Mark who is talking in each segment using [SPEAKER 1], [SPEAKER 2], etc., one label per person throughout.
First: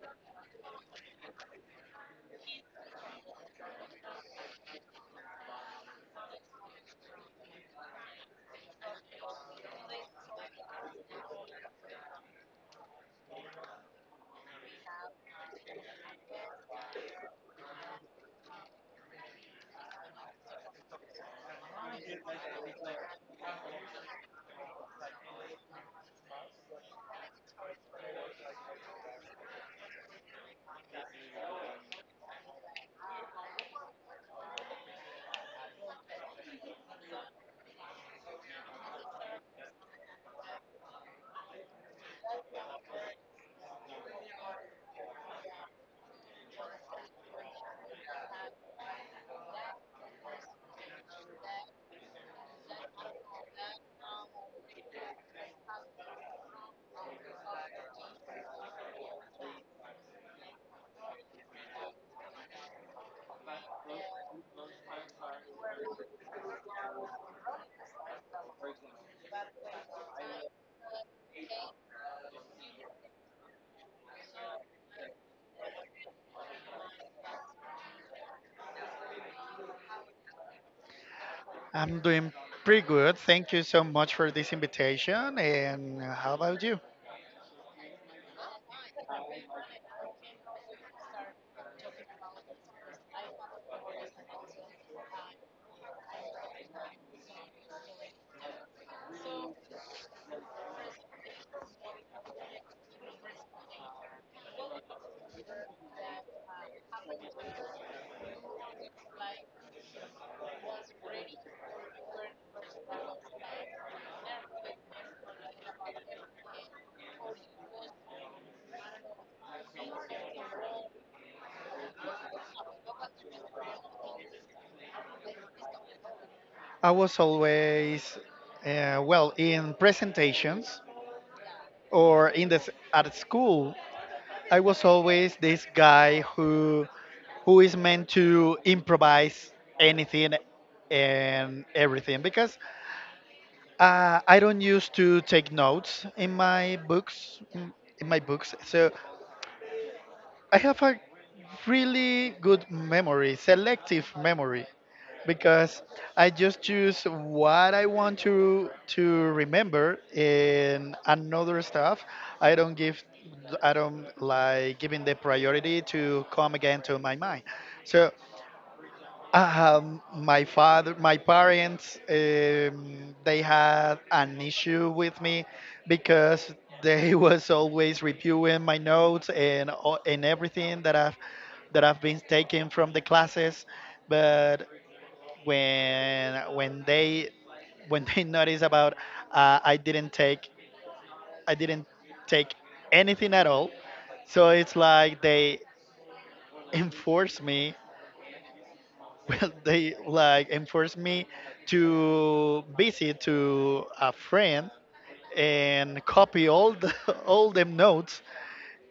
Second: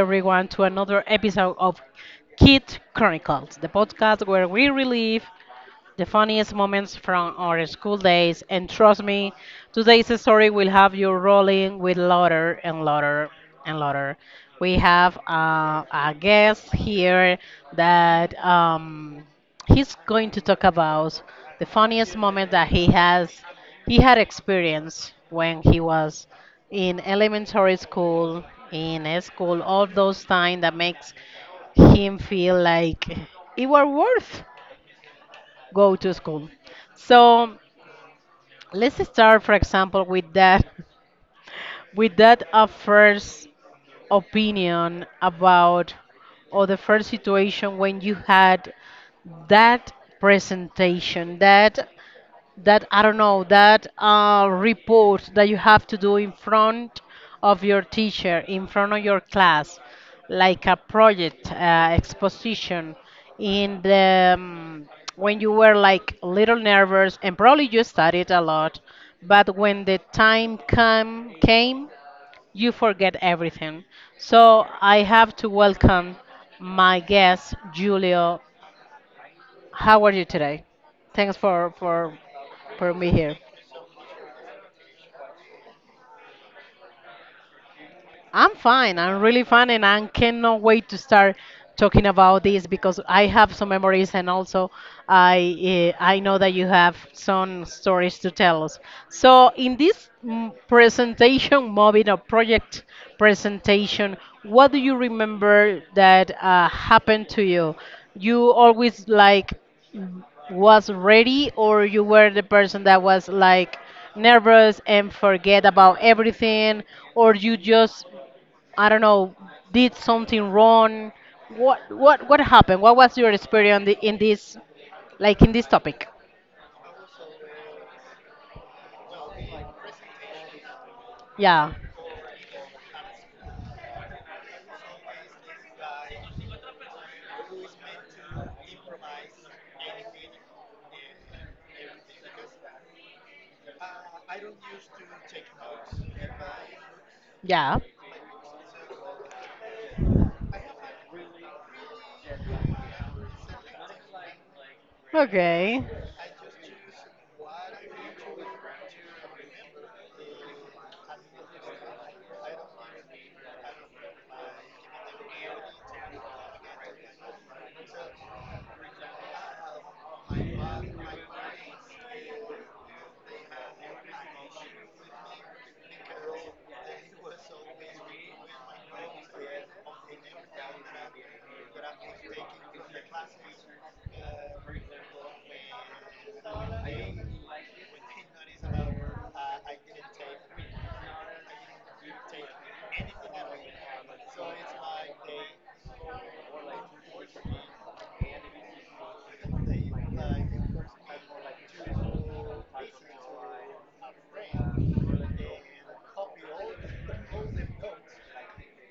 [SPEAKER 1] everyone, to another episode of Kid Chronicles, the podcast where we relive the funniest moments from our school days, and trust me, today's story will have you rolling with laughter and laughter and laughter. We have a guest here that he's going to talk about the funniest moment that he had experienced when he was in elementary school in a school all those time that makes him feel like it were worth go to school. So let's start, for example, with that, with that first opinion about or the first situation when you had that presentation, that I don't know that report that you have to do in front of your teacher, in front of your class, like a project exposition. In the When you were like a little nervous and probably you studied a lot, but when the time come came, you forget everything. So I have to welcome my guest, Julio. How are you today? Thanks for
[SPEAKER 2] I'm
[SPEAKER 1] for
[SPEAKER 2] doing pretty
[SPEAKER 1] for me
[SPEAKER 2] good.
[SPEAKER 1] here.
[SPEAKER 2] Thank you so much for this invitation. And how about you?
[SPEAKER 1] I'm fine. I'm really fine, and I cannot wait to start talking about this because I have some memories, and also I know that you have some stories to tell us. So in this presentation, moving or project presentation, what do you remember that happened to you? You always like was ready, or you were the person that was like nervous and forget about everything, or you just, I don't know, did something wrong? What happened? What was your experience in this topic?
[SPEAKER 2] I was always, well, in presentations
[SPEAKER 1] Yeah.
[SPEAKER 2] or in the at school, I was always this guy who is meant to improvise anything and everything because I don't used to take notes in my books.
[SPEAKER 1] Yeah.
[SPEAKER 2] In my books, so I have a really good memory, selective memory, because
[SPEAKER 1] Okay.
[SPEAKER 2] I just choose what I want to remember and another stuff. I don't give, I don't like giving the priority to come again to my mind. So my father, my parents, they had an issue with me because they was always reviewing my notes and everything that I've been taking from the classes. But when they when they noticed about, I didn't take, I didn't take anything at all, so it's like they enforced me, well they like enforced me to visit to a friend and copy all the all them notes,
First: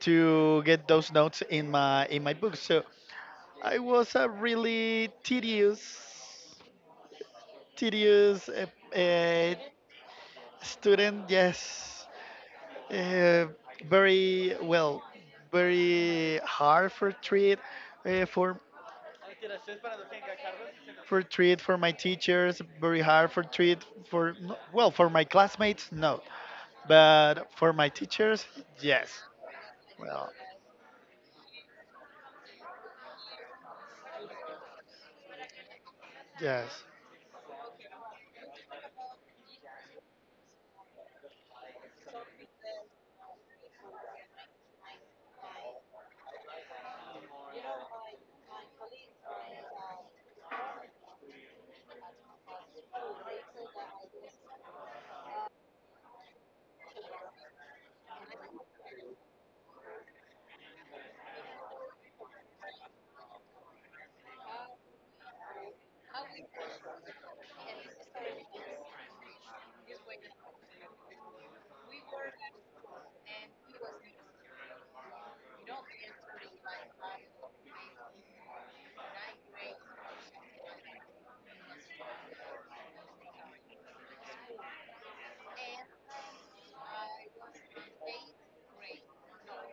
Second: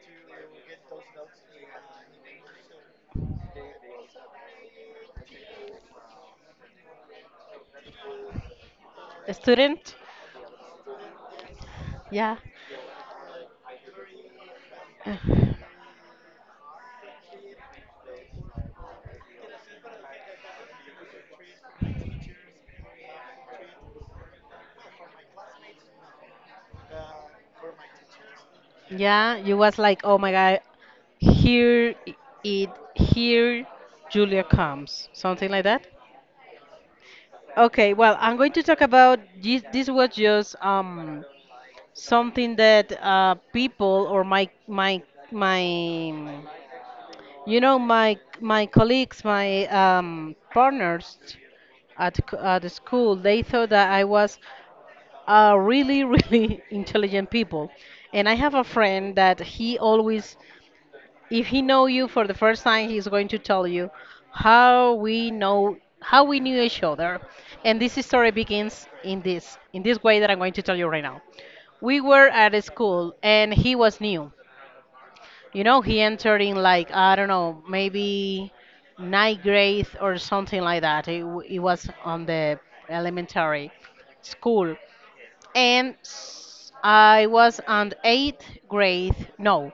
[SPEAKER 2] to get those notes in my book. So I was a really tedious
[SPEAKER 1] A
[SPEAKER 2] uh,
[SPEAKER 1] student?
[SPEAKER 2] student, yes.
[SPEAKER 1] Yeah.
[SPEAKER 2] uh, Very well, very hard for treat, uh, for for treat for my teachers. Very hard for treat for well, for my classmates no, but for my teachers, yes.
[SPEAKER 1] Yeah, you was like, "Oh
[SPEAKER 2] Well,
[SPEAKER 1] my God, here I- it here Julia comes." Something like that?
[SPEAKER 2] yes.
[SPEAKER 1] Okay, well, I'm going to talk about this. This was just something that people, or my my colleagues, my partners at the school, they thought that I was a really, really intelligent people. And I have a friend that he always, if he know you for the first time, he's going to tell you how we knew each other. And this story begins in this way that I'm going to tell you right now. We were at a school, and he was new, he entered in like, I don't know, maybe ninth grade or something like that. It was on the elementary school. And I was on eighth grade. No,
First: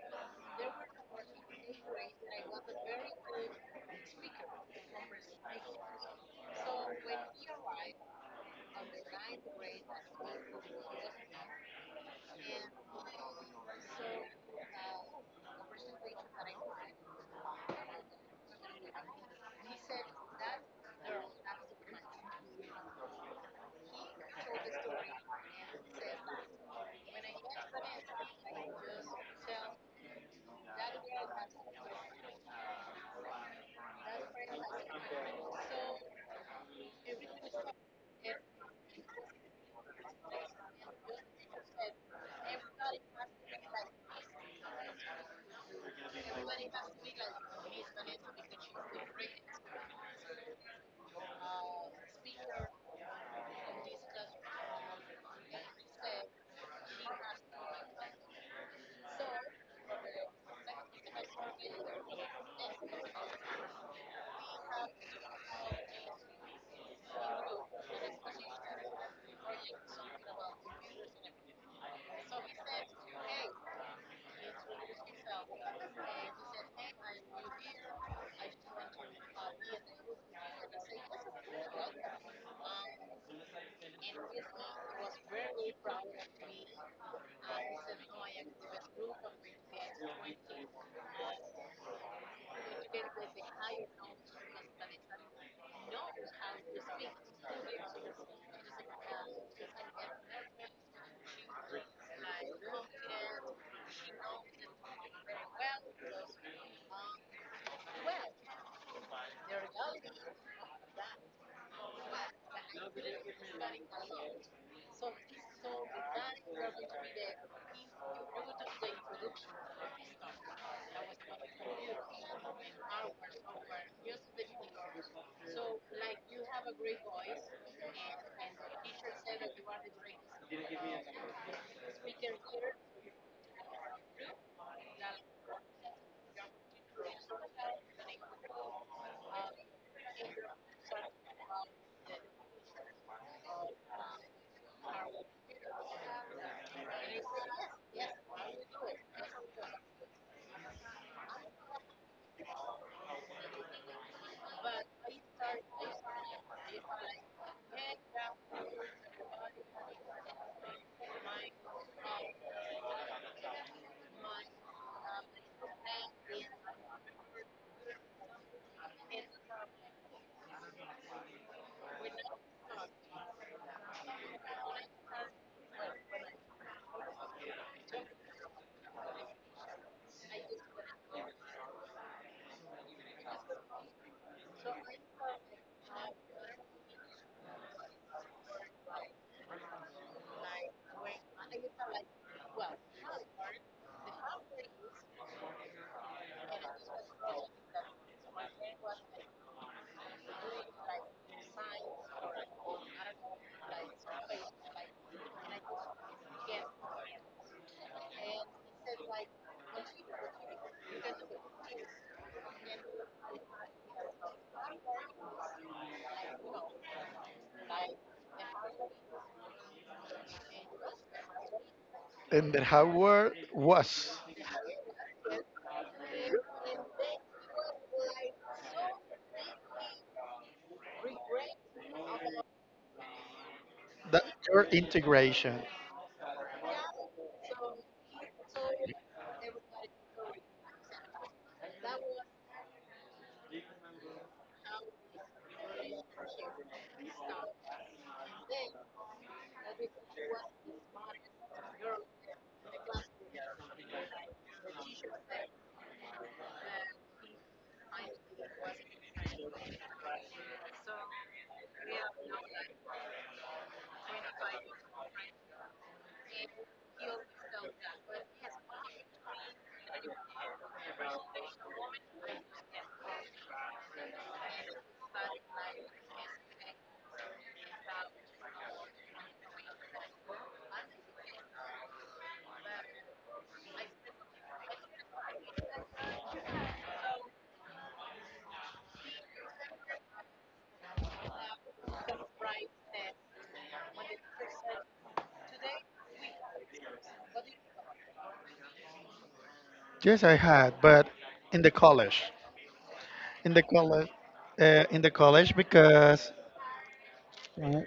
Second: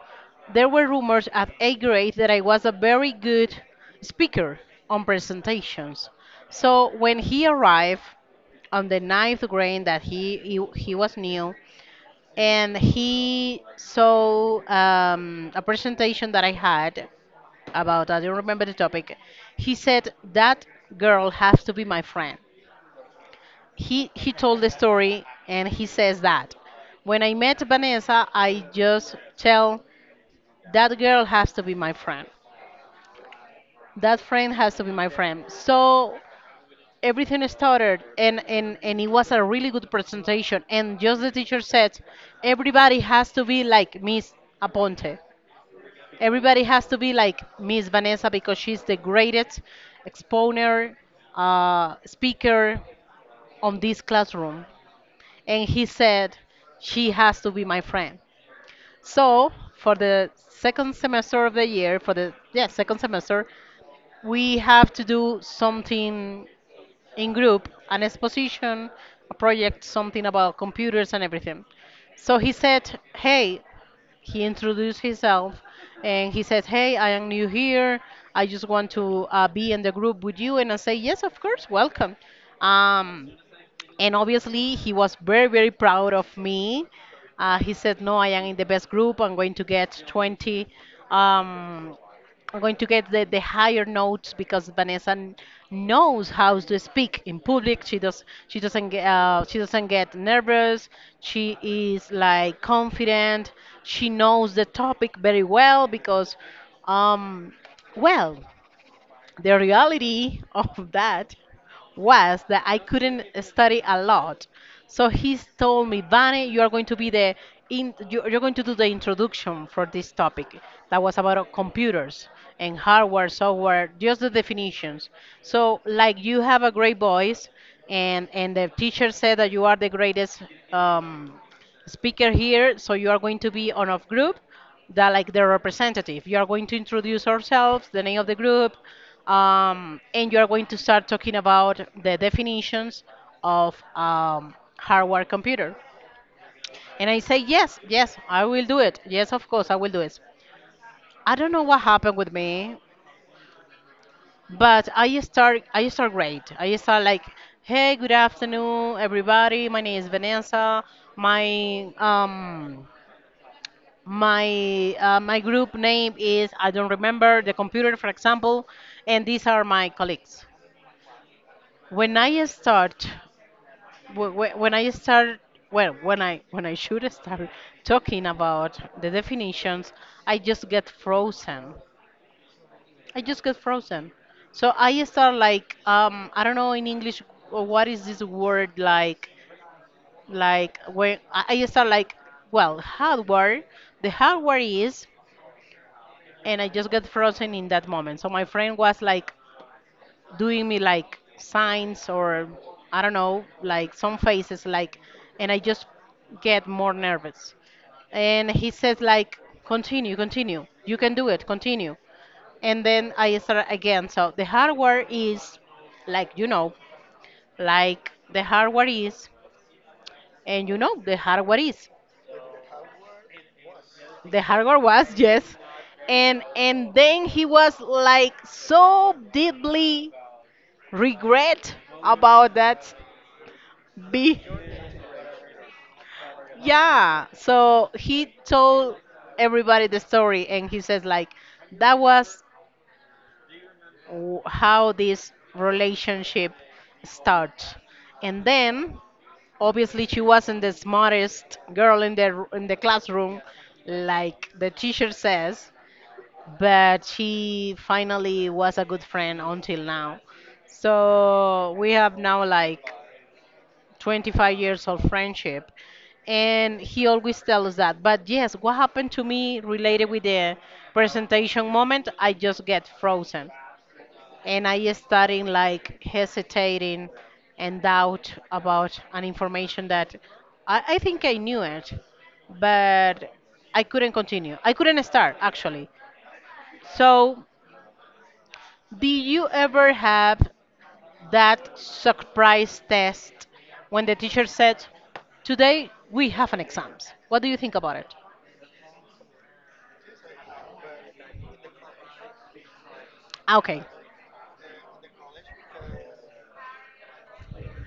[SPEAKER 1] there were rumors at eighth grade that I was a very good speaker on presentations. So when he arrived on the ninth grade that he was new, and he saw a presentation that I had about, I don't remember the topic. He said, "That girl has to be my friend." He told the story and he says that. When I met Vanessa, I just tell that girl has to be my friend. That friend has to be my friend. So everything started, and it was a really good presentation. And just the teacher said, everybody has to be like Miss Aponte. Everybody has to be like Miss Vanessa because she's the greatest exponer, speaker on this classroom. And he said, she has to be my friend. So for the second semester of the year, for the second semester, we have to do something in group, an exposition, a project, something about computers and everything. So he said, hey, he introduced himself and he said, "Hey, I am new here. I just want to be in the group with you." And I say, "Yes, of course, welcome." Um, and obviously, he was very, very proud of me. He said, "No, I am in the best group. I'm going to get 20, um, I'm going to get the higher notes because Vanessa knows how to speak in public. She does. She doesn't get. She doesn't get nervous. She is like confident. She knows the topic very well because, um, well, the reality of that was that I couldn't study a lot." So he told me, "Vane, you are going to be the in, you're going to do the introduction for this topic that was about computers and hardware, software, just the definitions. So like you have a great voice, and the teacher said that you are the greatest Um, speaker here. So you are going to be on of group, that like the representative. You are going to introduce ourselves, the name of the group, and you are going to start talking about the definitions of hardware computer." And I say yes, yes, I will do it. Yes, of course, I will do it. I don't know what happened with me, but I start great. I start like, "Hey, good afternoon, everybody. My name is Vanessa. My um my group name is, I don't remember, the computer, for example, and these are my colleagues." When I start, when I start, well, when I should start talking about the definitions, I just get frozen. I just get frozen. So I start like, I don't know in English what is this word, like, when I start like, well, "Hardware. The hardware is," and I just got frozen in that moment. So my friend was like doing me like signs, or I don't know, like some faces, like, and I just get more nervous. And he says like, "Continue, continue. You can do it, continue." And then I start again. So, "The hardware is, like, you know, like the hardware is, and you know the hardware is."
[SPEAKER 2] And then how were, was
[SPEAKER 1] The hardware was yes. And then he was like so deeply regret about that
[SPEAKER 2] that
[SPEAKER 1] be
[SPEAKER 2] your integration?
[SPEAKER 1] yeah, so he told everybody the story and he says like, "That was w- how this relationship starts." And then obviously she wasn't the smartest girl in the in the classroom like the teacher says, but she finally was a good friend until now. So we have now like 25 years of friendship, and he always tells that. But yes, what happened to me related with the presentation moment, I just get frozen and I starting like hesitating and doubt about an information that I think I knew it, but I couldn't continue. I couldn't start actually. So, did you ever have that surprise test when the teacher said, "Today we have an exams. What do you think about it?"
[SPEAKER 2] Yes, I had, but in the college. In
[SPEAKER 1] "Ah,
[SPEAKER 2] the
[SPEAKER 1] okay."
[SPEAKER 2] college. Because, w-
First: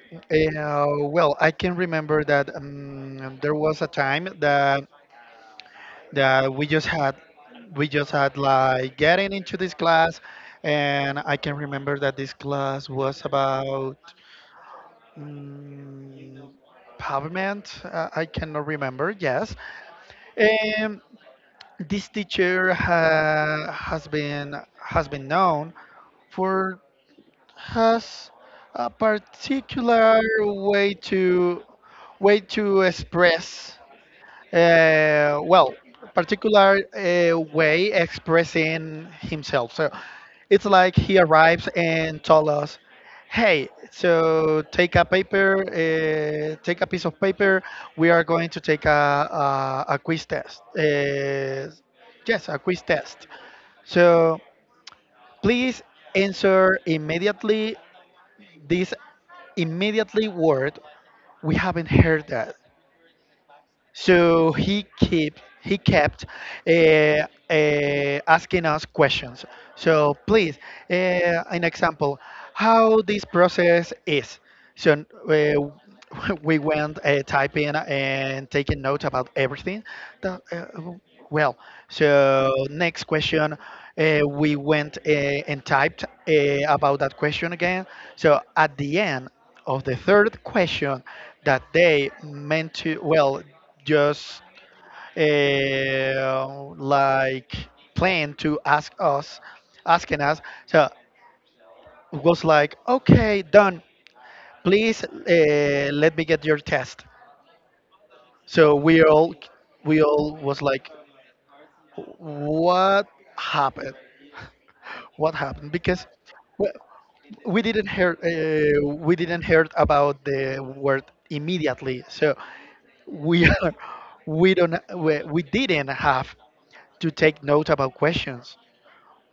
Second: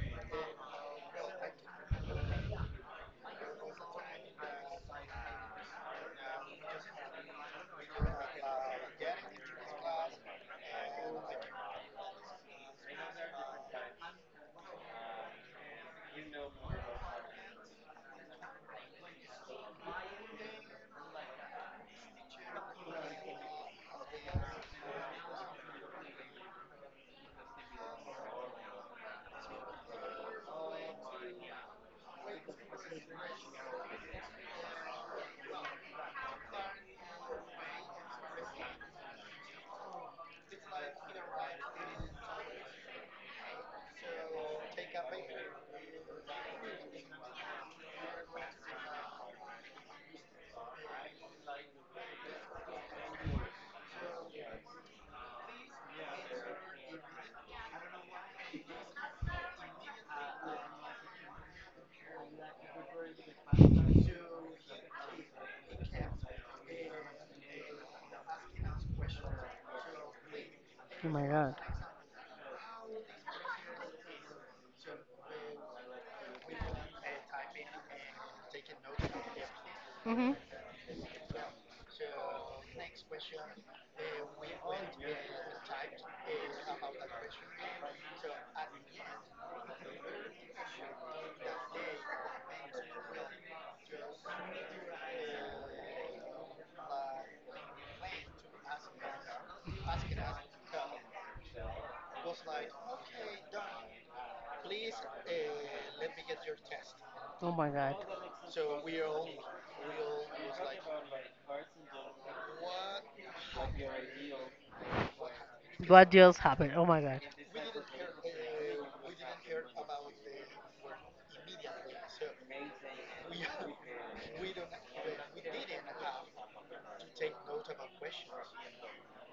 [SPEAKER 2] well, I can remember that, there was a time that, we just had, we just had like getting into this class. And I can remember that this class was about, mm, pavement, I cannot remember. Yes. And this teacher has been, has been known for, has a particular way to, express, well, particular, way expressing himself. So it's like he arrives and told us, "Hey, so take a paper, take a piece of paper. We are going to take a quiz test. Yes, a quiz test. So please answer immediately this, immediately word. We haven't heard that." So he kept, uh, uh, asking us questions. So, "Please, uh,
[SPEAKER 1] Oh my god.
[SPEAKER 2] an example, how this process is." So we went, typing and taking notes about everything.
[SPEAKER 1] Hmm.
[SPEAKER 2] That, well, so next question, we went, and typed, about that question again. So at the end of the third question, that they meant to, well, just, like plan to ask us, asking us. So it was like, "Okay, done, please, let me get your test."
[SPEAKER 1] Oh my god.
[SPEAKER 2] So we all, was like, "What happened? What happened?" Because
[SPEAKER 1] What just
[SPEAKER 2] we,
[SPEAKER 1] happened? Oh my god.
[SPEAKER 2] we didn't hear, we didn't heard about the word immediately. So we are, we didn't have to take note about questions.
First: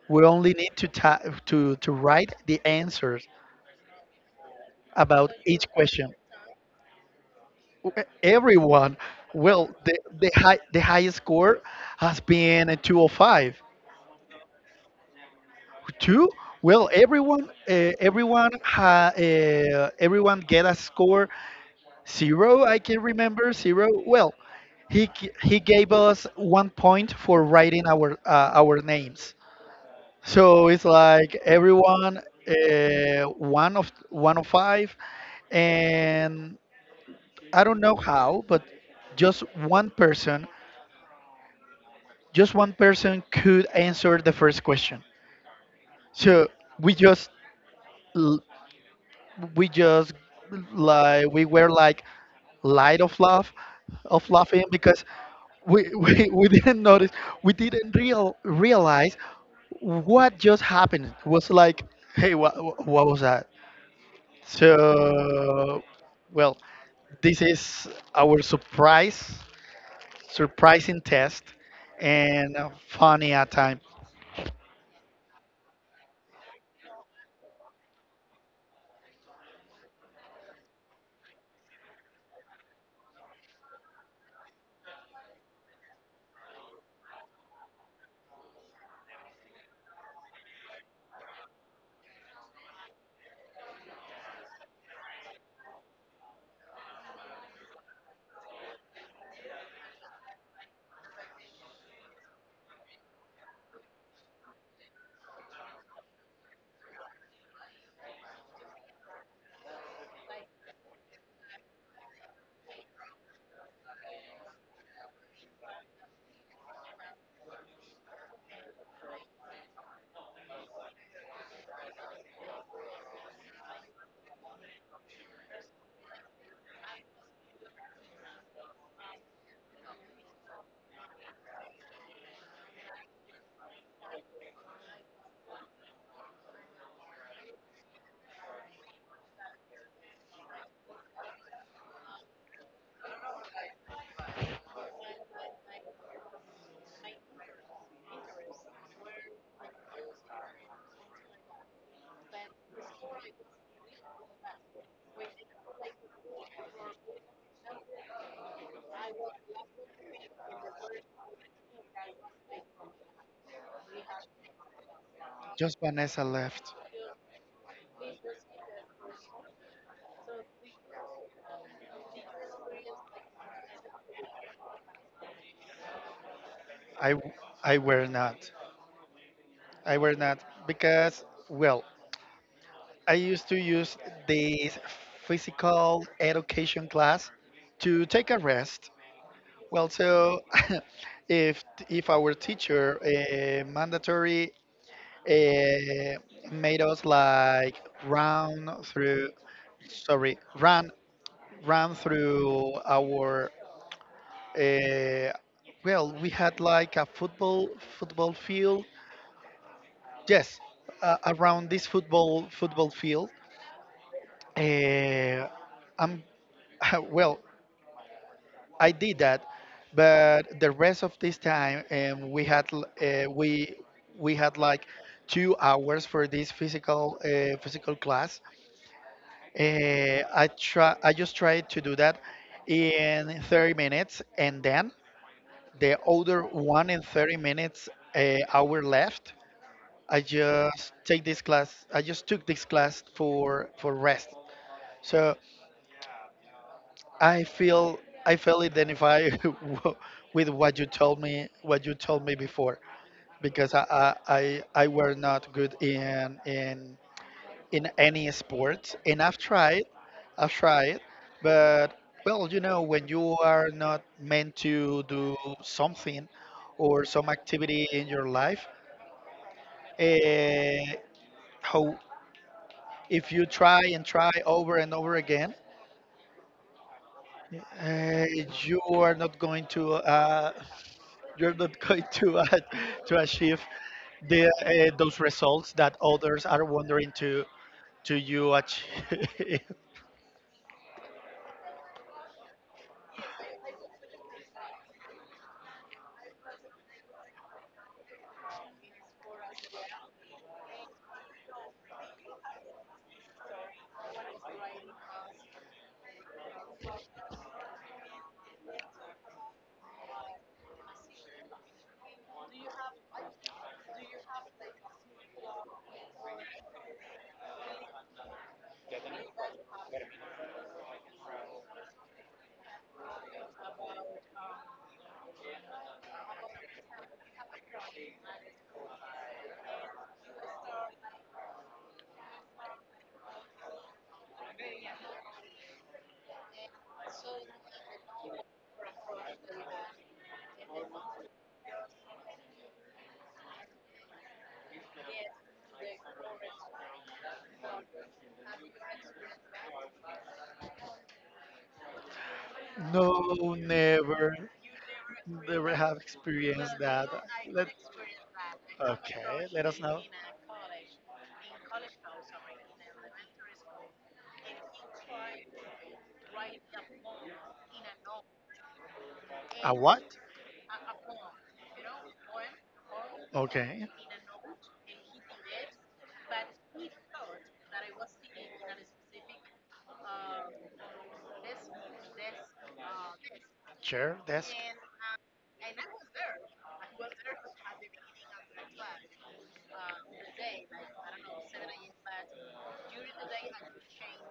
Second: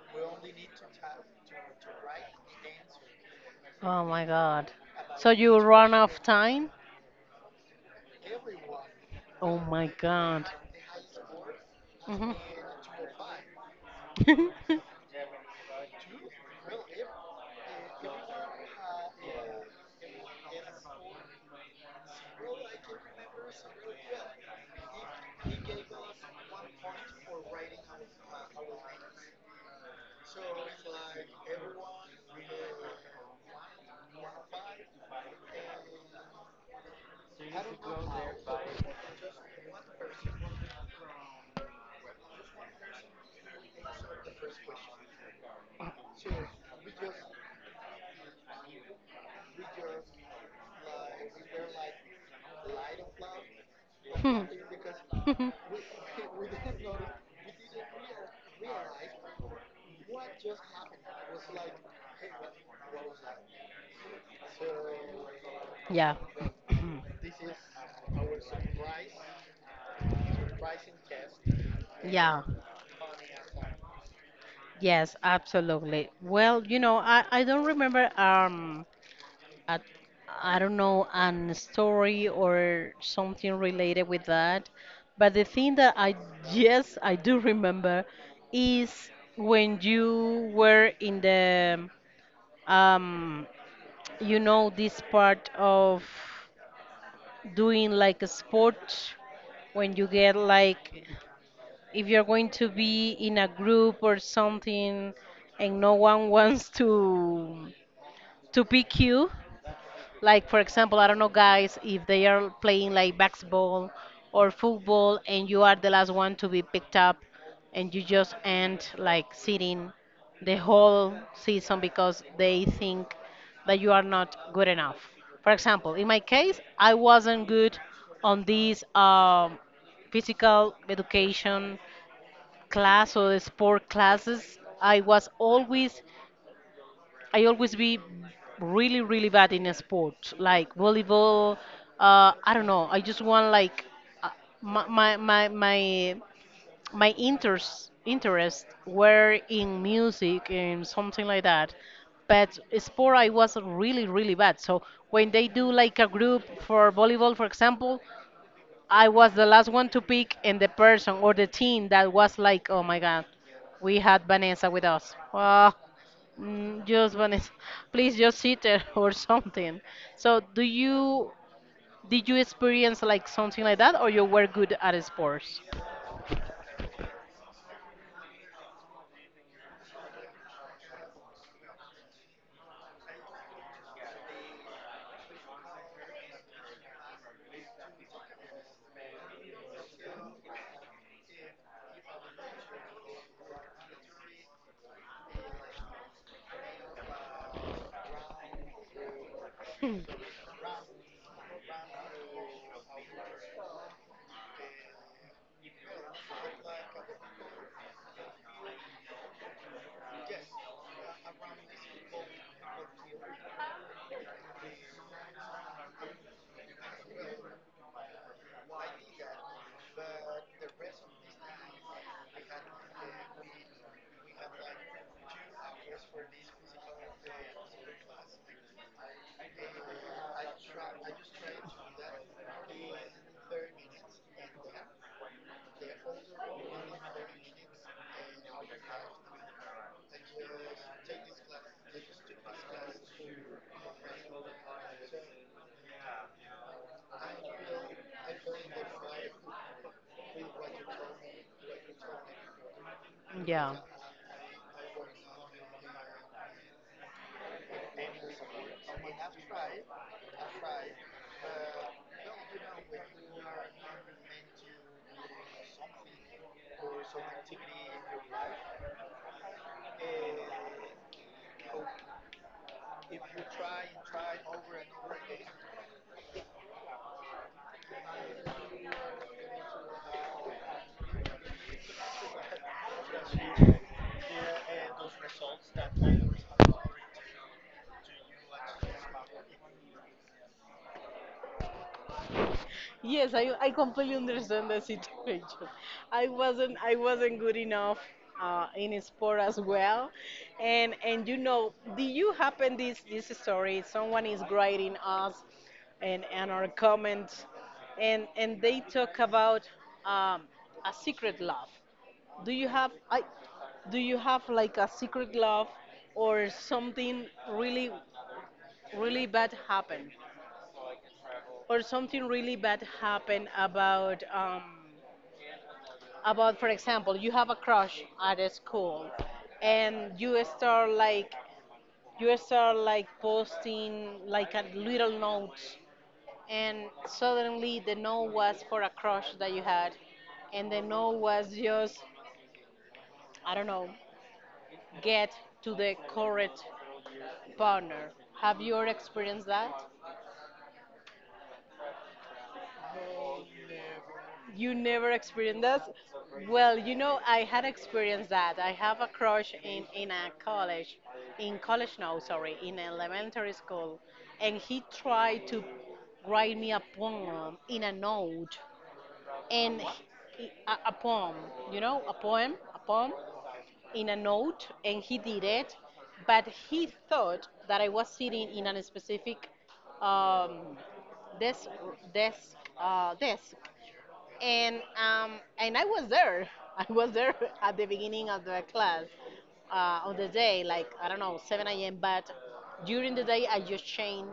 [SPEAKER 2] We only need to to write the answers
[SPEAKER 1] Oh my god. So
[SPEAKER 2] about
[SPEAKER 1] you
[SPEAKER 2] each
[SPEAKER 1] run
[SPEAKER 2] question.
[SPEAKER 1] off time?
[SPEAKER 2] Everyone.
[SPEAKER 1] Oh
[SPEAKER 2] Well,
[SPEAKER 1] my
[SPEAKER 2] the
[SPEAKER 1] god.
[SPEAKER 2] high the highest score has
[SPEAKER 1] Mhm.
[SPEAKER 2] been a 205. Two? Well, everyone, everyone get a score zero. I can remember zero. Well, he gave us 1 point for writing our, our names. So it's like everyone, one of, five. And I don't know how, but just one person, could answer the first question. So we just, l- we just like, we were like light of laugh of
[SPEAKER 1] Hmm.
[SPEAKER 2] laughing, because we, we didn't notice, we didn't realize what just happened. It was like, "Hey, what was that?" So,
[SPEAKER 1] Yeah.
[SPEAKER 2] well, this is our surprise surprising test,
[SPEAKER 1] Yeah.
[SPEAKER 2] and a funny at time.
[SPEAKER 1] Yes, absolutely. Well, I don't remember. At I don't know an story or something related with that. But the thing that I, yes, I do remember is when you were in the um this part of doing like a sport, when you get like, if you're going to be in a group or something, and no one wants to pick you. Like for example, I don't know, guys, if they are playing like basketball or football, and you are the last one to be picked up, and you just end like sitting the whole season because they think that you are not good enough. For example, in my case, I wasn't good on this physical education class or the sport classes. I always be really, really bad in a sport, like volleyball. I don't know. I just want like uh, my my my my my interest were in music and something like that. But sport, I was really, really bad. So when they do like a group for volleyball, for example, I was the last one to pick, and the person or the team that was like, "Oh my God, we had Vanessa with us. Well,
[SPEAKER 2] Just Vanessa left.
[SPEAKER 1] just Vanessa, please just sit there or something." So, do you did you experience like something like that, or you were good at sports?
[SPEAKER 2] I w- I were not. I were not because, well, I used to use this physical education class to take a rest. Well, so if if our teacher, mandatory, uh, made us like round through, sorry, run, through our, uh, well, we had like a football field. Yes, around this football field, uh, I'm well, I did that. But the rest of this time, we had we had like 2 hours for this physical, physical class. Uh, I just tried to do that in 30 minutes, and then the other one in 30 minutes, hour left. I just take this class, for rest. So I feel I feel identified with what you told me, before,
[SPEAKER 1] Yeah.
[SPEAKER 2] because I were not good in any sport. And I've tried, I've tried but, well, you know, when you are not meant to do something or some activity in your life, uh, how, if you try and try over and over again, uh, you are not going to, you're not going to, to achieve the, those results that others are wondering to, you achieve.
[SPEAKER 1] Yes, I completely understand the situation. I wasn't good enough in sport as well, and do you happen this story? Someone is grading us, and our comments, and they talk about um, a secret love. Do you have I do you have like a secret love or something really really bad happened? Or something really bad happened about for example you have a crush at a school and you start like posting like a little note, and suddenly the note was for a crush that you had, and the note was just, I don't know, get to the correct partner. Have you ever experienced that?
[SPEAKER 2] No, never,
[SPEAKER 1] You never experienced
[SPEAKER 2] never
[SPEAKER 1] this?
[SPEAKER 2] have experienced
[SPEAKER 1] Well, you
[SPEAKER 2] that.
[SPEAKER 1] know, I had
[SPEAKER 2] Let,
[SPEAKER 1] experienced that. I have a
[SPEAKER 2] okay,
[SPEAKER 1] crush
[SPEAKER 2] let us
[SPEAKER 1] in,
[SPEAKER 2] know.
[SPEAKER 1] in a college, in college, no, sorry, in elementary school. And he tried to write me a poem in a note.
[SPEAKER 2] A
[SPEAKER 1] And
[SPEAKER 2] what?
[SPEAKER 1] he, a poem, you know, a poem
[SPEAKER 2] Okay,
[SPEAKER 1] in a note. And he did it. But he thought that I was sitting in a specific um, desk, desk, desk
[SPEAKER 2] chair, desk.
[SPEAKER 1] and I was there. I was there at the beginning of the class, on the day, like I don't know, 7 a.m. But during the day, I just changed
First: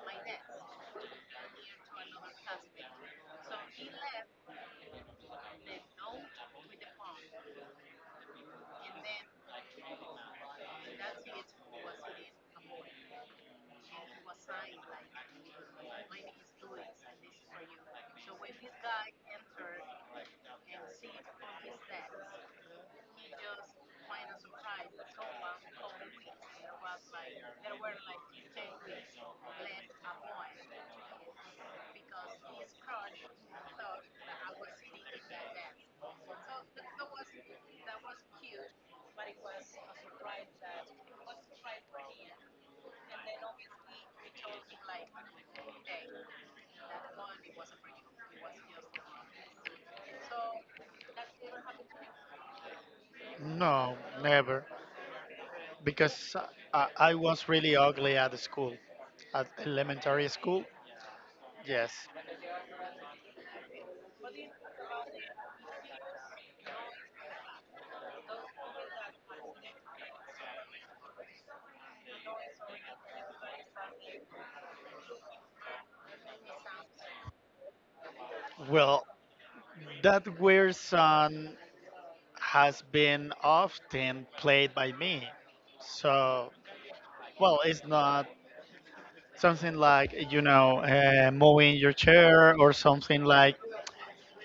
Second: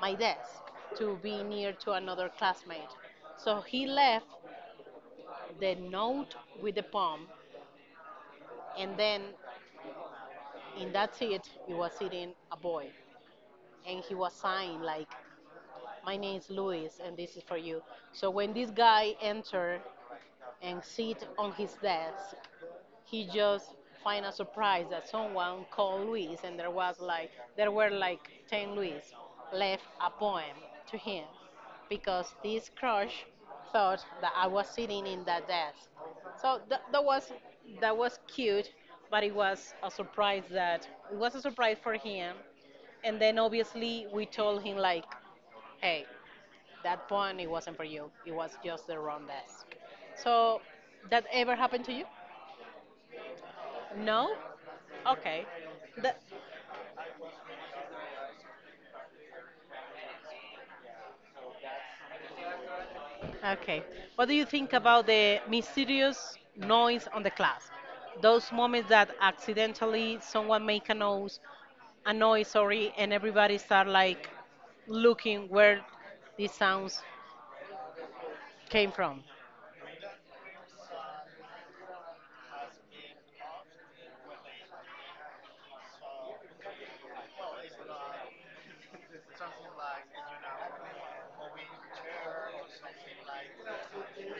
[SPEAKER 1] my desk to be near to another classmate. So he left the note with the poem, and then in that seat, he was sitting a boy, and he was signed like, "My name is Luis, and this is for you." So when this guy entered and sit on his desk, he just find a surprise that someone called Luis, and there was like there were like ten Luis left a poem to him, because this crush thought that I was sitting in that desk. So that was cute, but it was a surprise that it was a surprise for him. And then obviously we told him like, hey, that poem it wasn't for you. It was just the wrong desk. So that ever happened to you?
[SPEAKER 2] No,
[SPEAKER 1] No?
[SPEAKER 2] never,
[SPEAKER 1] Okay. The,
[SPEAKER 2] because, I was really ugly at the school, at elementary school. Yes.
[SPEAKER 1] okay. What do you think about the mysterious noise on the class? Those moments that accidentally someone make a noise, sorry, and everybody start like looking where these sounds came
[SPEAKER 2] Well,
[SPEAKER 1] from.
[SPEAKER 2] that were some, has been often played by me. So, well, it's not something like, you know, moving your chair or something. Like,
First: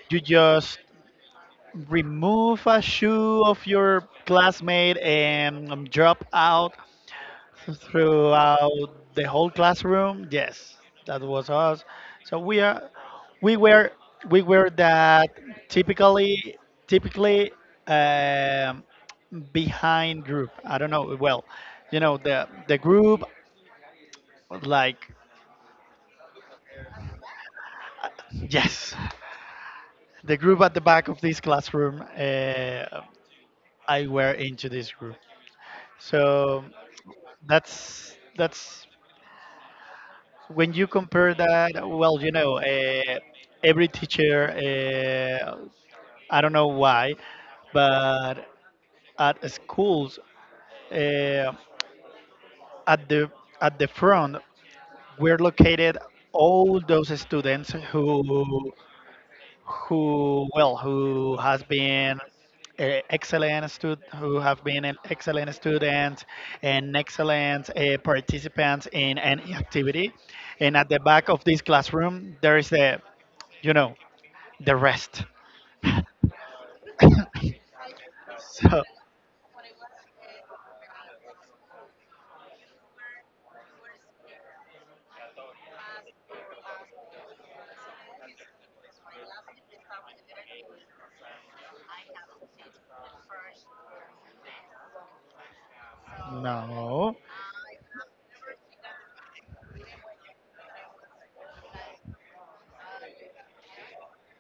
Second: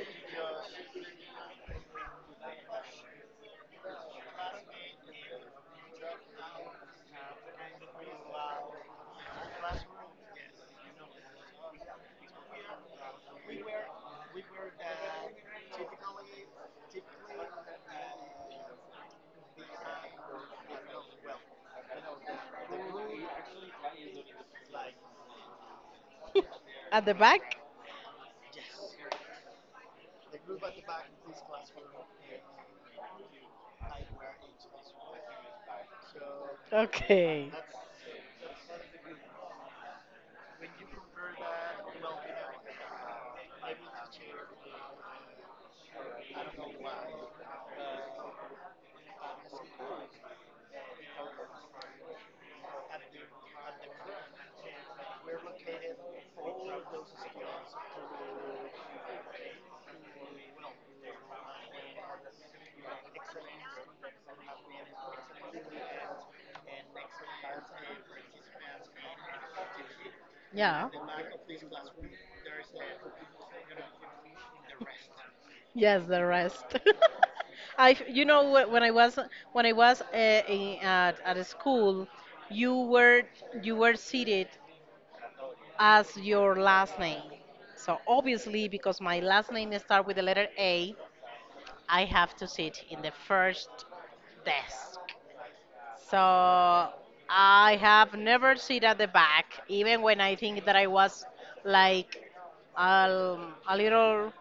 [SPEAKER 2] you just remove a shoe of your classmate and, drop out throughout the whole classroom. Yes, that was us. So we are, we were, we were that typically, typically um, behind group. I don't know. Well, you know the group, like,
[SPEAKER 1] At the back?
[SPEAKER 2] uh, yes, the group at the back of this classroom. I were into this group. So
[SPEAKER 1] Okay.
[SPEAKER 2] that's, when you compare that. Well, you know, every teacher, I don't know why, but at schools, uh, at the, front, we're located all those students who, who has been, uh, excellent who have been an excellent students, and excellent, participants in any activity. And
[SPEAKER 1] Yeah.
[SPEAKER 2] at the back of this classroom, there is a, you know, the rest.
[SPEAKER 1] Yes, the rest. I, you know,
[SPEAKER 2] So,
[SPEAKER 1] when I was in, at a school, you were you were seated as your last name. So obviously, because my last name starts with the letter A, I have to sit in the first desk. So
[SPEAKER 2] no.
[SPEAKER 1] I have never sit at the back, even when I think that I was like a little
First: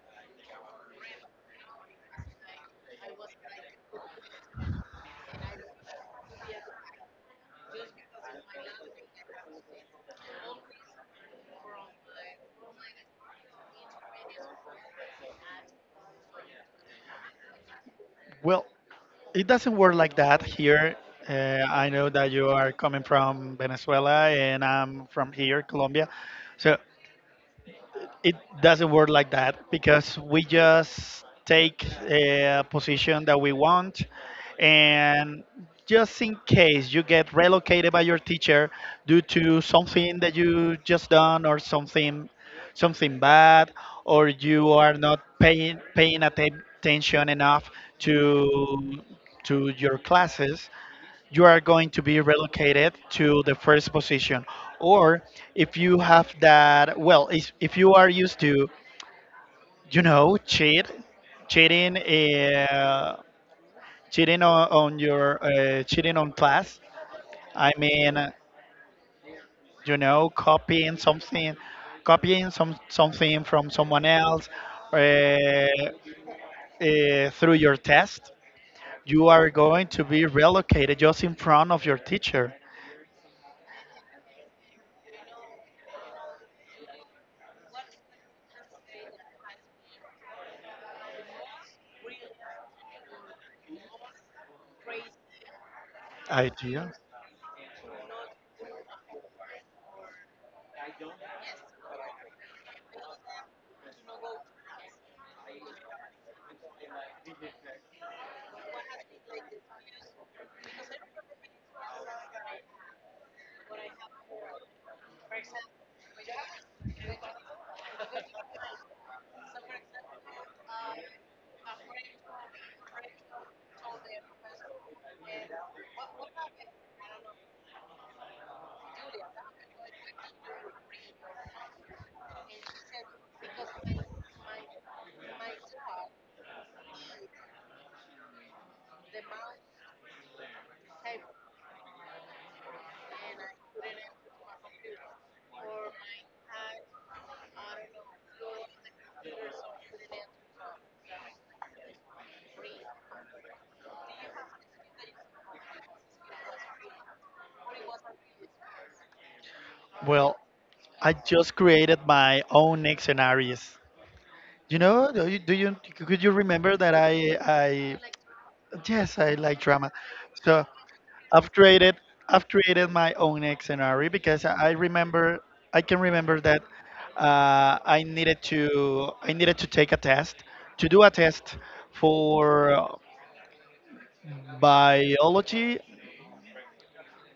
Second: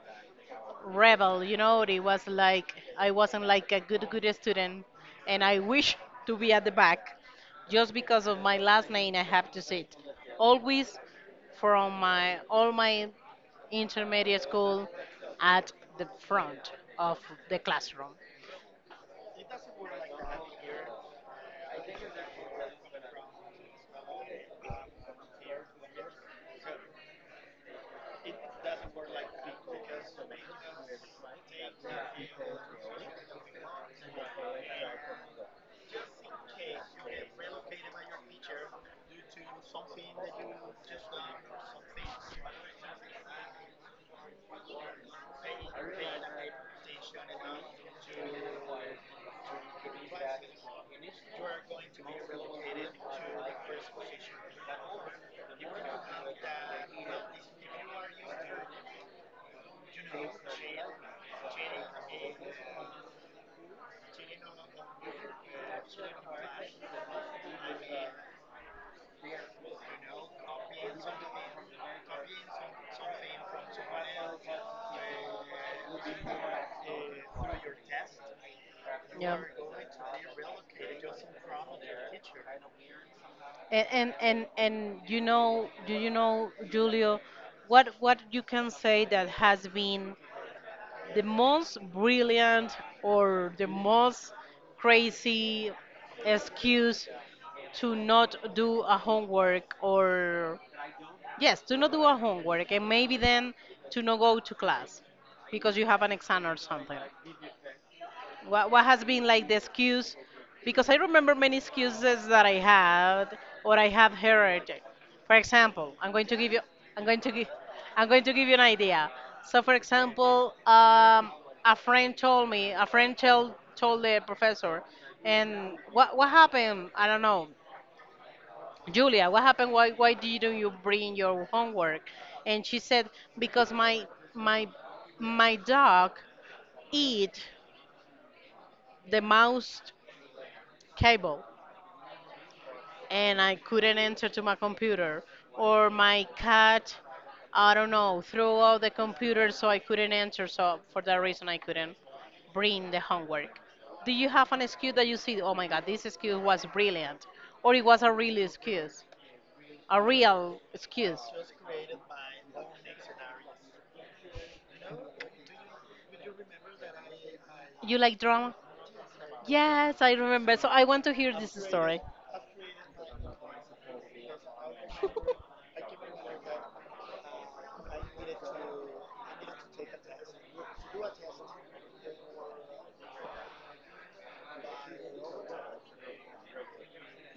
[SPEAKER 1] rebel, you know, it was like I wasn't like a good student, and I wish to be at the back. Just because of my last name, I have to sit always from my all my intermediate school at the front of the classroom.
[SPEAKER 2] Well, it doesn't work like that here. I know that you are coming from Venezuela, and I'm from here, Colombia. So it doesn't work like that, because we just take a position that we want. And just in case you get relocated by your teacher due to something that you just done, or something, something bad, or you are not paying attention enough to to your classes, you are going to be relocated to the first position. Or if you have that, well, if you are used to, you know, cheat, cheating, cheating on your, cheating on class. I mean, you know, copying something, copying some, something from someone else, uh, uh, through your test. You
[SPEAKER 1] Yeah.
[SPEAKER 2] are going to be relocated just in front of your teacher.
[SPEAKER 1] And you know, do you know, Julio, what you can say that has been the most brilliant or the most crazy
[SPEAKER 2] I do.
[SPEAKER 1] excuse to not do a homework or yes, to not do a homework and maybe then to not go to class because you have an exam or something. What has been like the excuse? Because I remember many excuses that I had or I have heard. For example, I'm going to give you, I'm going to give, I'm going to give you an idea. So, for example, a friend told me, a friend told the professor, and what happened? I don't know. Julia, what happened? Why didn't you bring your homework? And she said, because my my dog eat the mouse cable, and I couldn't enter to my computer, or my cat, I don't know, threw out the computer, so I couldn't enter. So for that reason, I couldn't bring the homework. Do you have an excuse that you see? Oh my God, this excuse was brilliant, or it was a real excuse, a
[SPEAKER 2] Well,
[SPEAKER 1] real
[SPEAKER 2] I
[SPEAKER 1] excuse.
[SPEAKER 2] just created my own next scenarios. You know, do you, could you remember that I
[SPEAKER 1] You
[SPEAKER 2] I
[SPEAKER 1] like drama?
[SPEAKER 2] yes, I like drama.
[SPEAKER 1] Yes, I remember.
[SPEAKER 2] So
[SPEAKER 1] So I want to hear this
[SPEAKER 2] I've created
[SPEAKER 1] story.
[SPEAKER 2] I've created my own next scenario, because I remember, I can remember that, I needed to take a test, to do a test for biology,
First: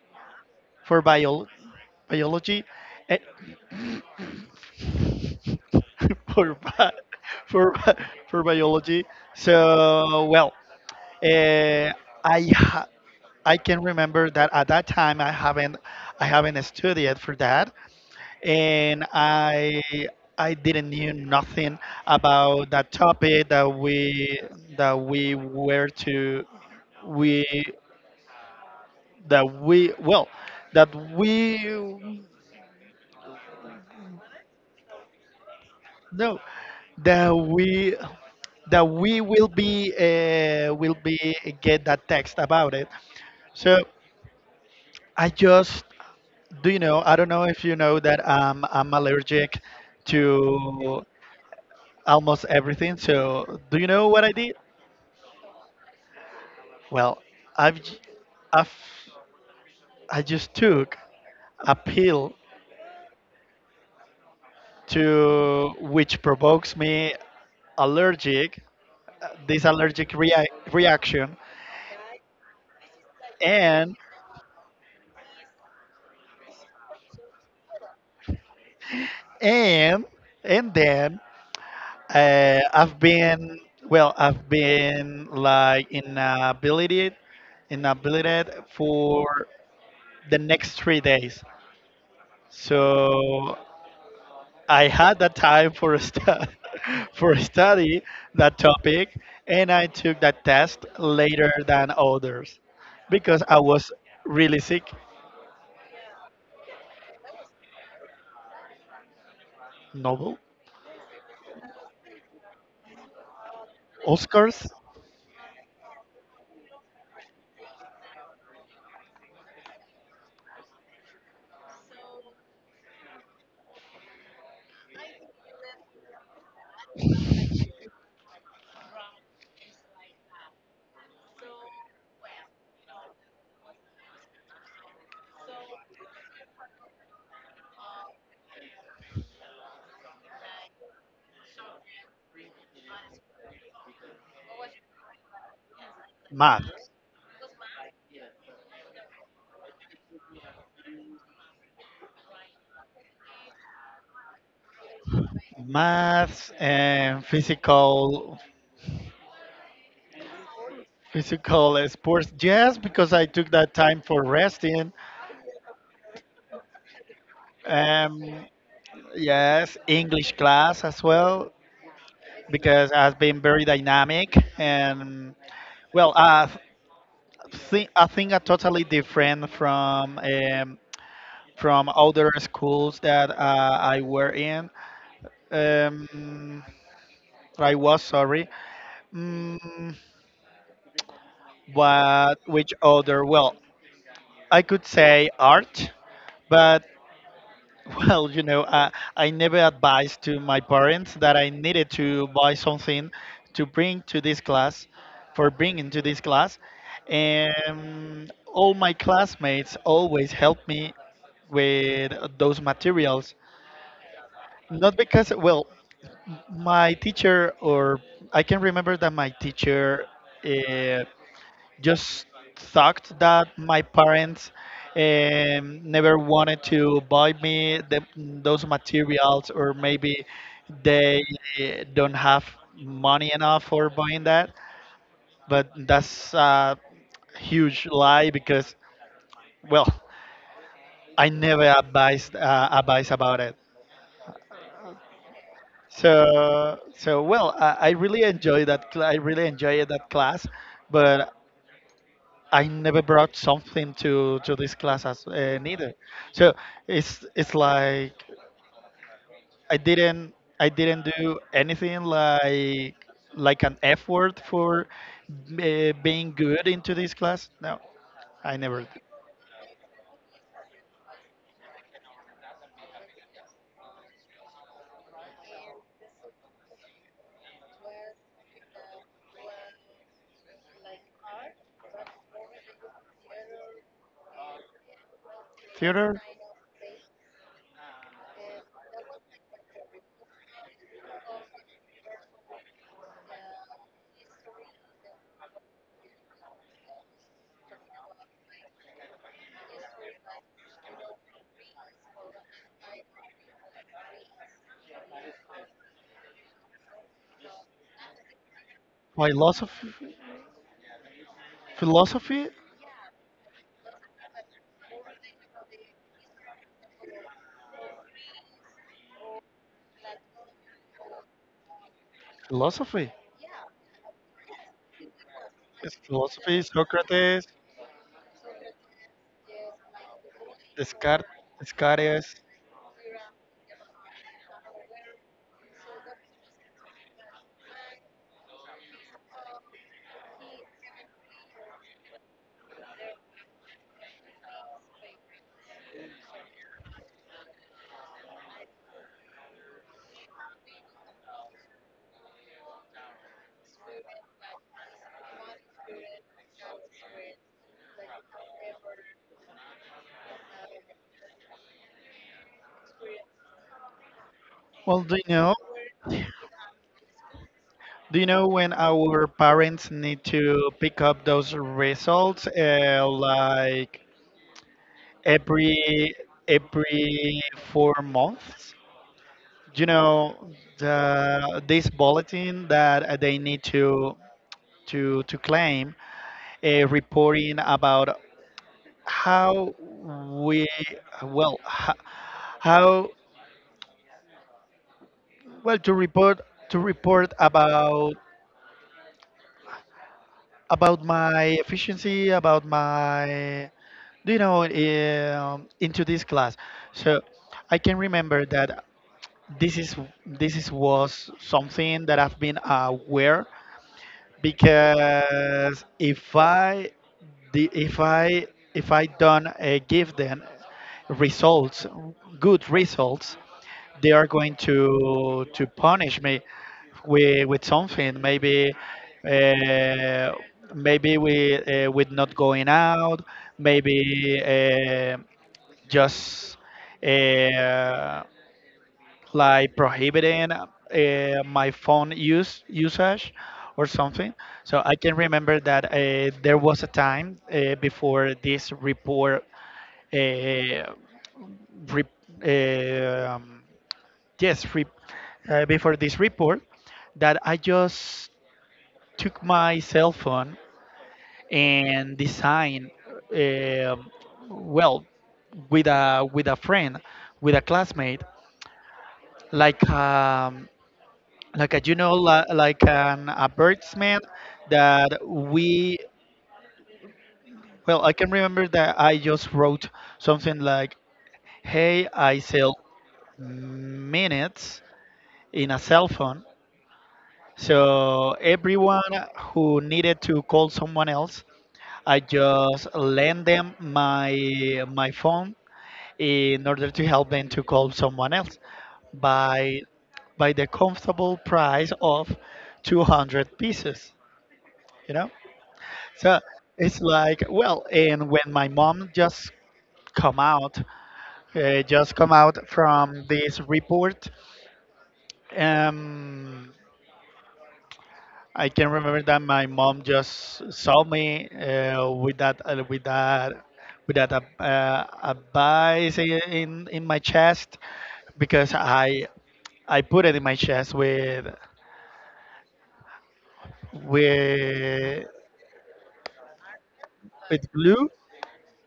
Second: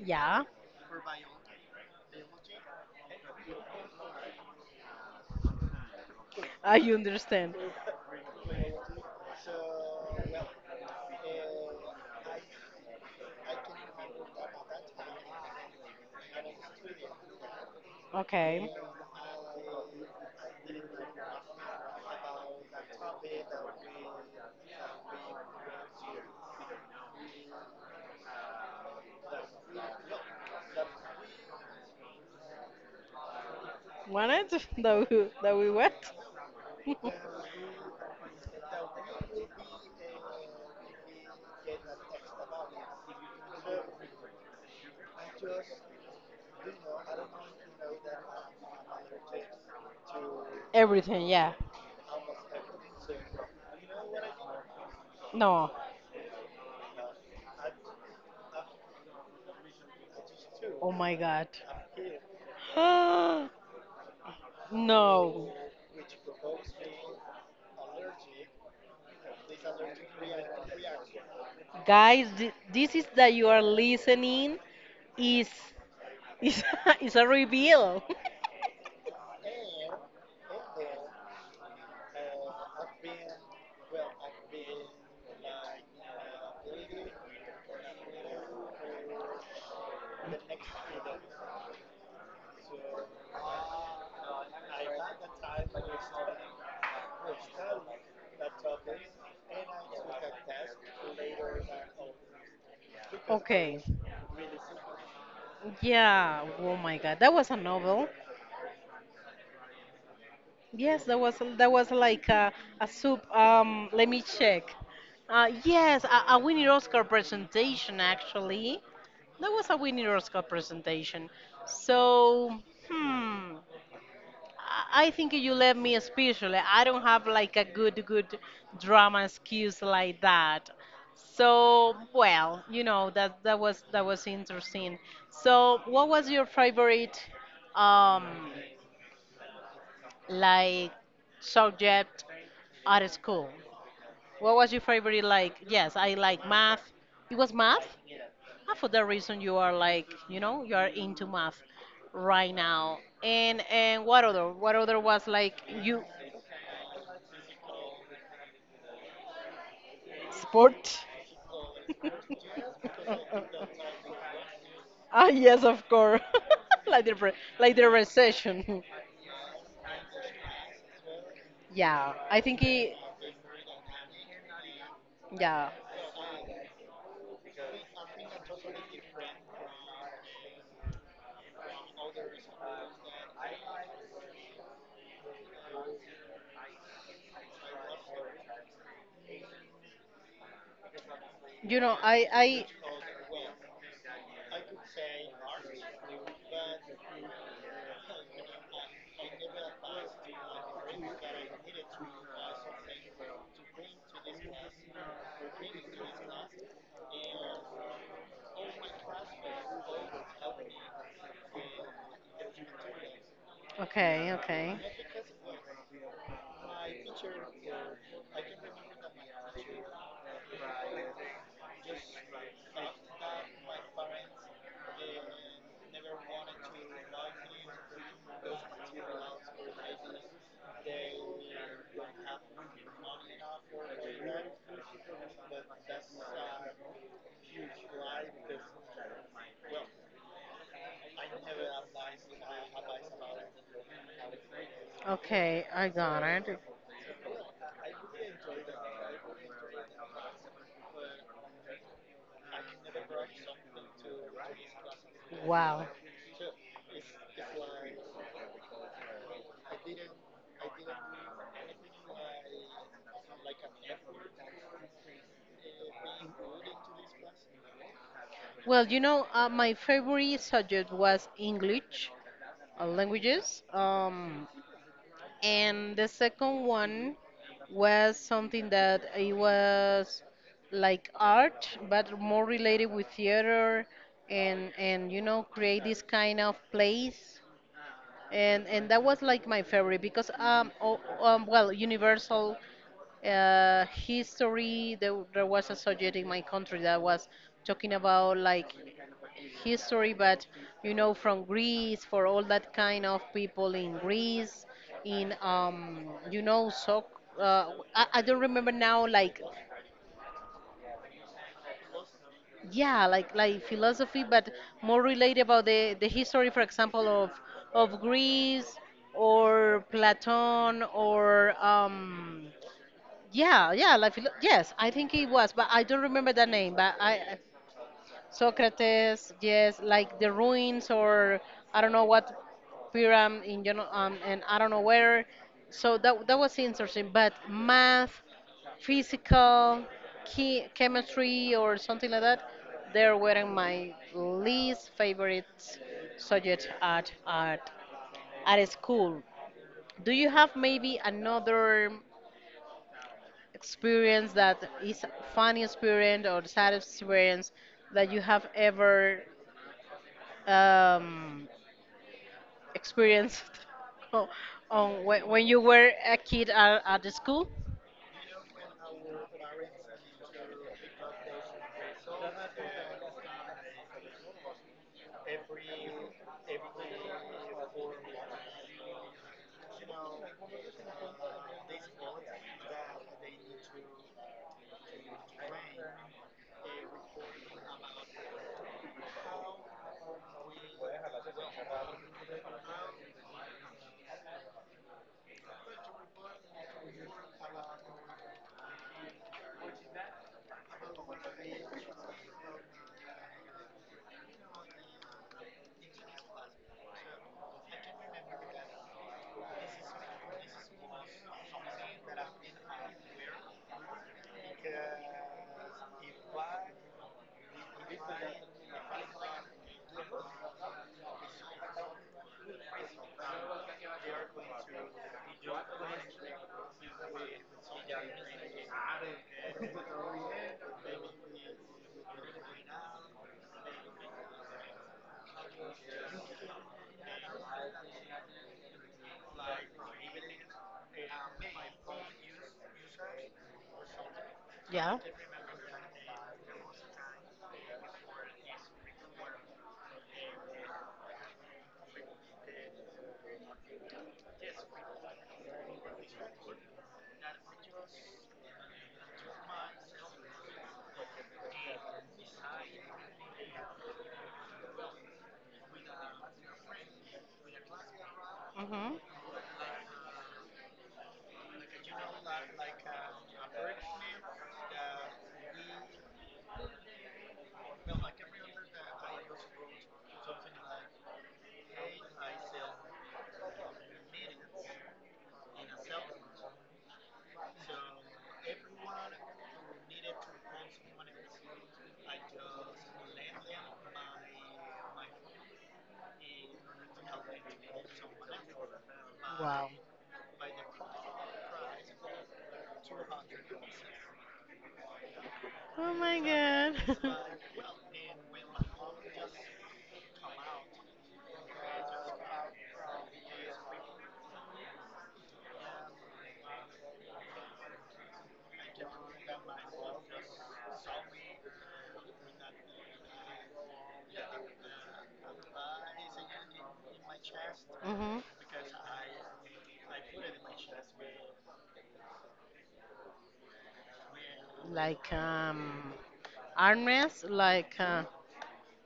[SPEAKER 1] Yeah,
[SPEAKER 2] for bio, biology, and. for
[SPEAKER 1] I
[SPEAKER 2] bi-
[SPEAKER 1] understand.
[SPEAKER 2] for bi- for biology. So well, uh, I ha- I can remember that at that time, I haven't, studied for that.
[SPEAKER 1] Okay.
[SPEAKER 2] And I didn't knew nothing about that topic that we were to we that we well that we
[SPEAKER 1] Wanted that we went?
[SPEAKER 2] no that we that we will be, get that text about it. So I just, do you know, I don't know if you know that, I'm allergic to
[SPEAKER 1] Everything, yeah.
[SPEAKER 2] almost everything. So do you know what I did?
[SPEAKER 1] No.
[SPEAKER 2] Well, I've j- I've I just
[SPEAKER 1] Oh
[SPEAKER 2] took
[SPEAKER 1] my god.
[SPEAKER 2] a pill
[SPEAKER 1] No.
[SPEAKER 2] to which provokes me allergic, this allergic reaction.
[SPEAKER 1] Guys, this is that you are
[SPEAKER 2] and
[SPEAKER 1] listening is is is a reveal.
[SPEAKER 2] and and then, I've been, well, I've been like inability, for the next 3 days. So I had that time for a for a study that topic, and I took that test later than others, because I
[SPEAKER 1] Okay.
[SPEAKER 2] was really sick.
[SPEAKER 1] Yeah. Oh my god. That was a novel.
[SPEAKER 2] Novel,
[SPEAKER 1] Yes, there was like a soup. Let me
[SPEAKER 2] Oscars,
[SPEAKER 1] check. Yes, a winning Oscar presentation actually. That was a winning Oscar presentation. So, hmm, I think you left me especially. I don't have like a good drama skills like that. So, well, you know that that was interesting. So, what was your favorite? Um, like subject at school? What was your favorite? Like, yes, I like
[SPEAKER 2] math,
[SPEAKER 1] math. It was math. And for that reason, you are like, you know, you are into math right now. And what other? What other was like you?
[SPEAKER 2] maths, and physical,
[SPEAKER 1] Sport.
[SPEAKER 2] physical sports, yes, because I took that time for resting.
[SPEAKER 1] Ah, yes, of course. like the re- like the
[SPEAKER 2] Um,
[SPEAKER 1] recession.
[SPEAKER 2] yes, English class as well,
[SPEAKER 1] Yeah, I think
[SPEAKER 2] because it
[SPEAKER 1] he.
[SPEAKER 2] has been very dynamic. And,
[SPEAKER 1] Yeah,
[SPEAKER 2] well, I think, are totally different from, from other schools that, I were in. Um, I was, sorry. Mm,
[SPEAKER 1] you know,
[SPEAKER 2] what
[SPEAKER 1] I.
[SPEAKER 2] which other? Well, I could say art, but, well, you know, I never advised to my parents that I needed to buy something to bring to this class, for bringing to this class, and all my classmates always helped me with those materials.
[SPEAKER 1] Okay, okay.
[SPEAKER 2] Not because, well, my teacher, or I can remember that my teacher, uh, just thought that my parents, never wanted to buy me the, those materials, or maybe they, don't have money enough for buying that. But that's a huge lie, because, well, I never advised, advice about it.
[SPEAKER 1] Okay, I got it.
[SPEAKER 2] So, so well, I really enjoy that I really enjoyed that class, but I never brought something to this class as,
[SPEAKER 1] Wow.
[SPEAKER 2] neither. So it's like I didn't do anything like an F word for, being good into this class. No, I never.
[SPEAKER 1] Well, you
[SPEAKER 2] Did.
[SPEAKER 1] know, my favorite subject was English, languages. And the second one was something that it was like art, but more related with theater, and you know, create this
[SPEAKER 2] Theater,
[SPEAKER 1] kind of plays. And that was like my favorite because well, Universal history. There was a subject in my country that was talking about like history, but you know, from Greece, for all that kind of people in Greece, in you know, so uh, I don't remember now, like
[SPEAKER 2] philosophy, philosophy,
[SPEAKER 1] yeah, like philosophy, but more related about the history, for example, of Greece or Platon or
[SPEAKER 2] philosophy,
[SPEAKER 1] Yeah, yeah, yes, I think it was, but I don't remember the
[SPEAKER 2] philosophy.
[SPEAKER 1] name. But I-
[SPEAKER 2] Socrates,
[SPEAKER 1] Socrates, yes, like the ruins or
[SPEAKER 2] Descartes,
[SPEAKER 1] I don't know what
[SPEAKER 2] Descartes.
[SPEAKER 1] pyramid in you know, and I don't know where. So that that was interesting. But math, physical, key, chemistry or something like that, they were my least favorite subject at school. Do you have maybe another experience that is funny experience or sad experience that you have ever um, experienced on,
[SPEAKER 2] Well,
[SPEAKER 1] on
[SPEAKER 2] do you
[SPEAKER 1] when
[SPEAKER 2] know,
[SPEAKER 1] you were a kid at the school?
[SPEAKER 2] do you know when our parents need to pick up those results? Like every every 4 months. You know the, this bulletin that, they need to, to claim, reporting about how we, well, how, well, to report, to report about about my efficiency, about my, do you know, into this class. So I can remember that this is, was something that I've been aware, because, if I, if I don't, give them results, good results, they are going to, punish me with something. Maybe, uh, maybe we, with not going out, maybe, just, uh, like prohibiting, my phone use usage or something. So I
[SPEAKER 1] Yeah.
[SPEAKER 2] can remember that, there was a time, before this report, uh, re- um, yes, re- before this report, that I just took my cell phone and designed, um, well, with a, friend, with a classmate,
[SPEAKER 1] Hmm.
[SPEAKER 2] like, like a, you know, like an a birdsman, that we, well, I can remember that I just wrote something like, "Hey, I sell minutes in a cell phone." So everyone who needed to call someone else, I just lend them my phone in order to help them to call someone else
[SPEAKER 1] Wow.
[SPEAKER 2] by, the comfortable price of 200 pieces, you know?
[SPEAKER 1] Oh my
[SPEAKER 2] So it's
[SPEAKER 1] god.
[SPEAKER 2] like, well, and when my mom just come out, from this report, um, I can remember that my mom just saw me, with that, advice in my chest,
[SPEAKER 1] Mhm.
[SPEAKER 2] because I put it in my chest with,
[SPEAKER 1] Like
[SPEAKER 2] with
[SPEAKER 1] armrest
[SPEAKER 2] with
[SPEAKER 1] like
[SPEAKER 2] glue,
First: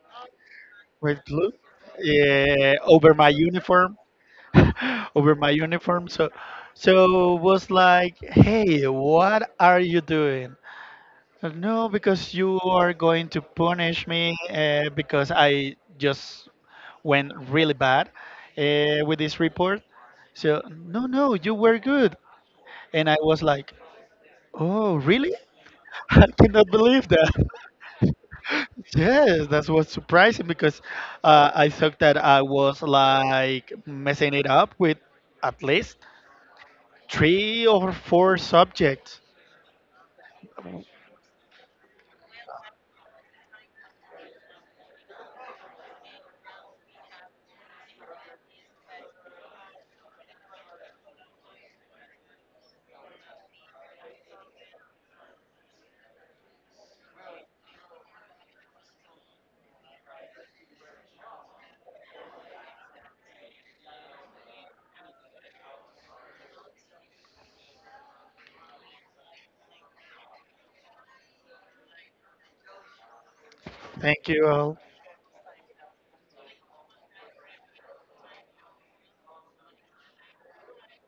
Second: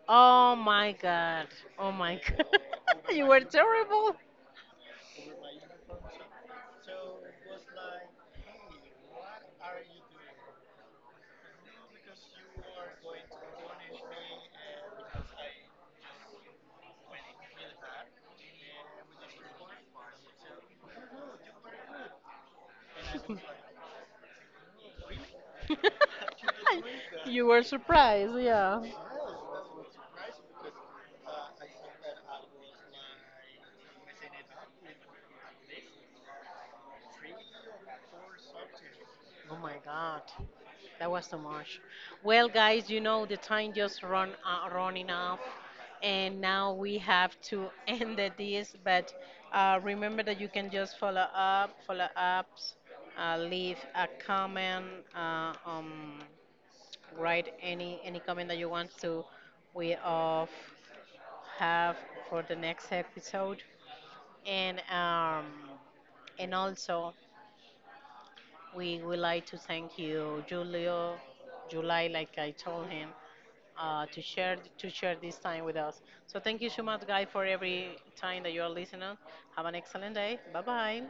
[SPEAKER 1] oh my
[SPEAKER 2] with
[SPEAKER 1] god.
[SPEAKER 2] glue
[SPEAKER 1] Oh my god.
[SPEAKER 2] over
[SPEAKER 1] You
[SPEAKER 2] my
[SPEAKER 1] were
[SPEAKER 2] uniform,
[SPEAKER 1] terrible.
[SPEAKER 2] over my uniform. So, so it was like, "Hey, what are you doing? No, because you are going to punish me, because I just went really bad, with this report." "So, no, no, you were good." And I was like, "Oh, really? I cannot believe that."
[SPEAKER 1] You were surprised, yeah.
[SPEAKER 2] Yes, that was surprising, because, I thought that I was like messing it up with at least 3 or 4 subjects.
[SPEAKER 1] Oh my God, that was so much. Well, guys, you know the time just run running off, and now we have to end the this. But remember that you can just follow up, follow ups, leave a comment, uh, um, write any comment that you want to we of have for the next episode, and um, and also. We would like to thank you, Julio, July, like I told him,
[SPEAKER 2] Thank you all.
[SPEAKER 1] to share this time with us. So thank you so much, guys, for every time that you are listening. Have an excellent day. Bye bye.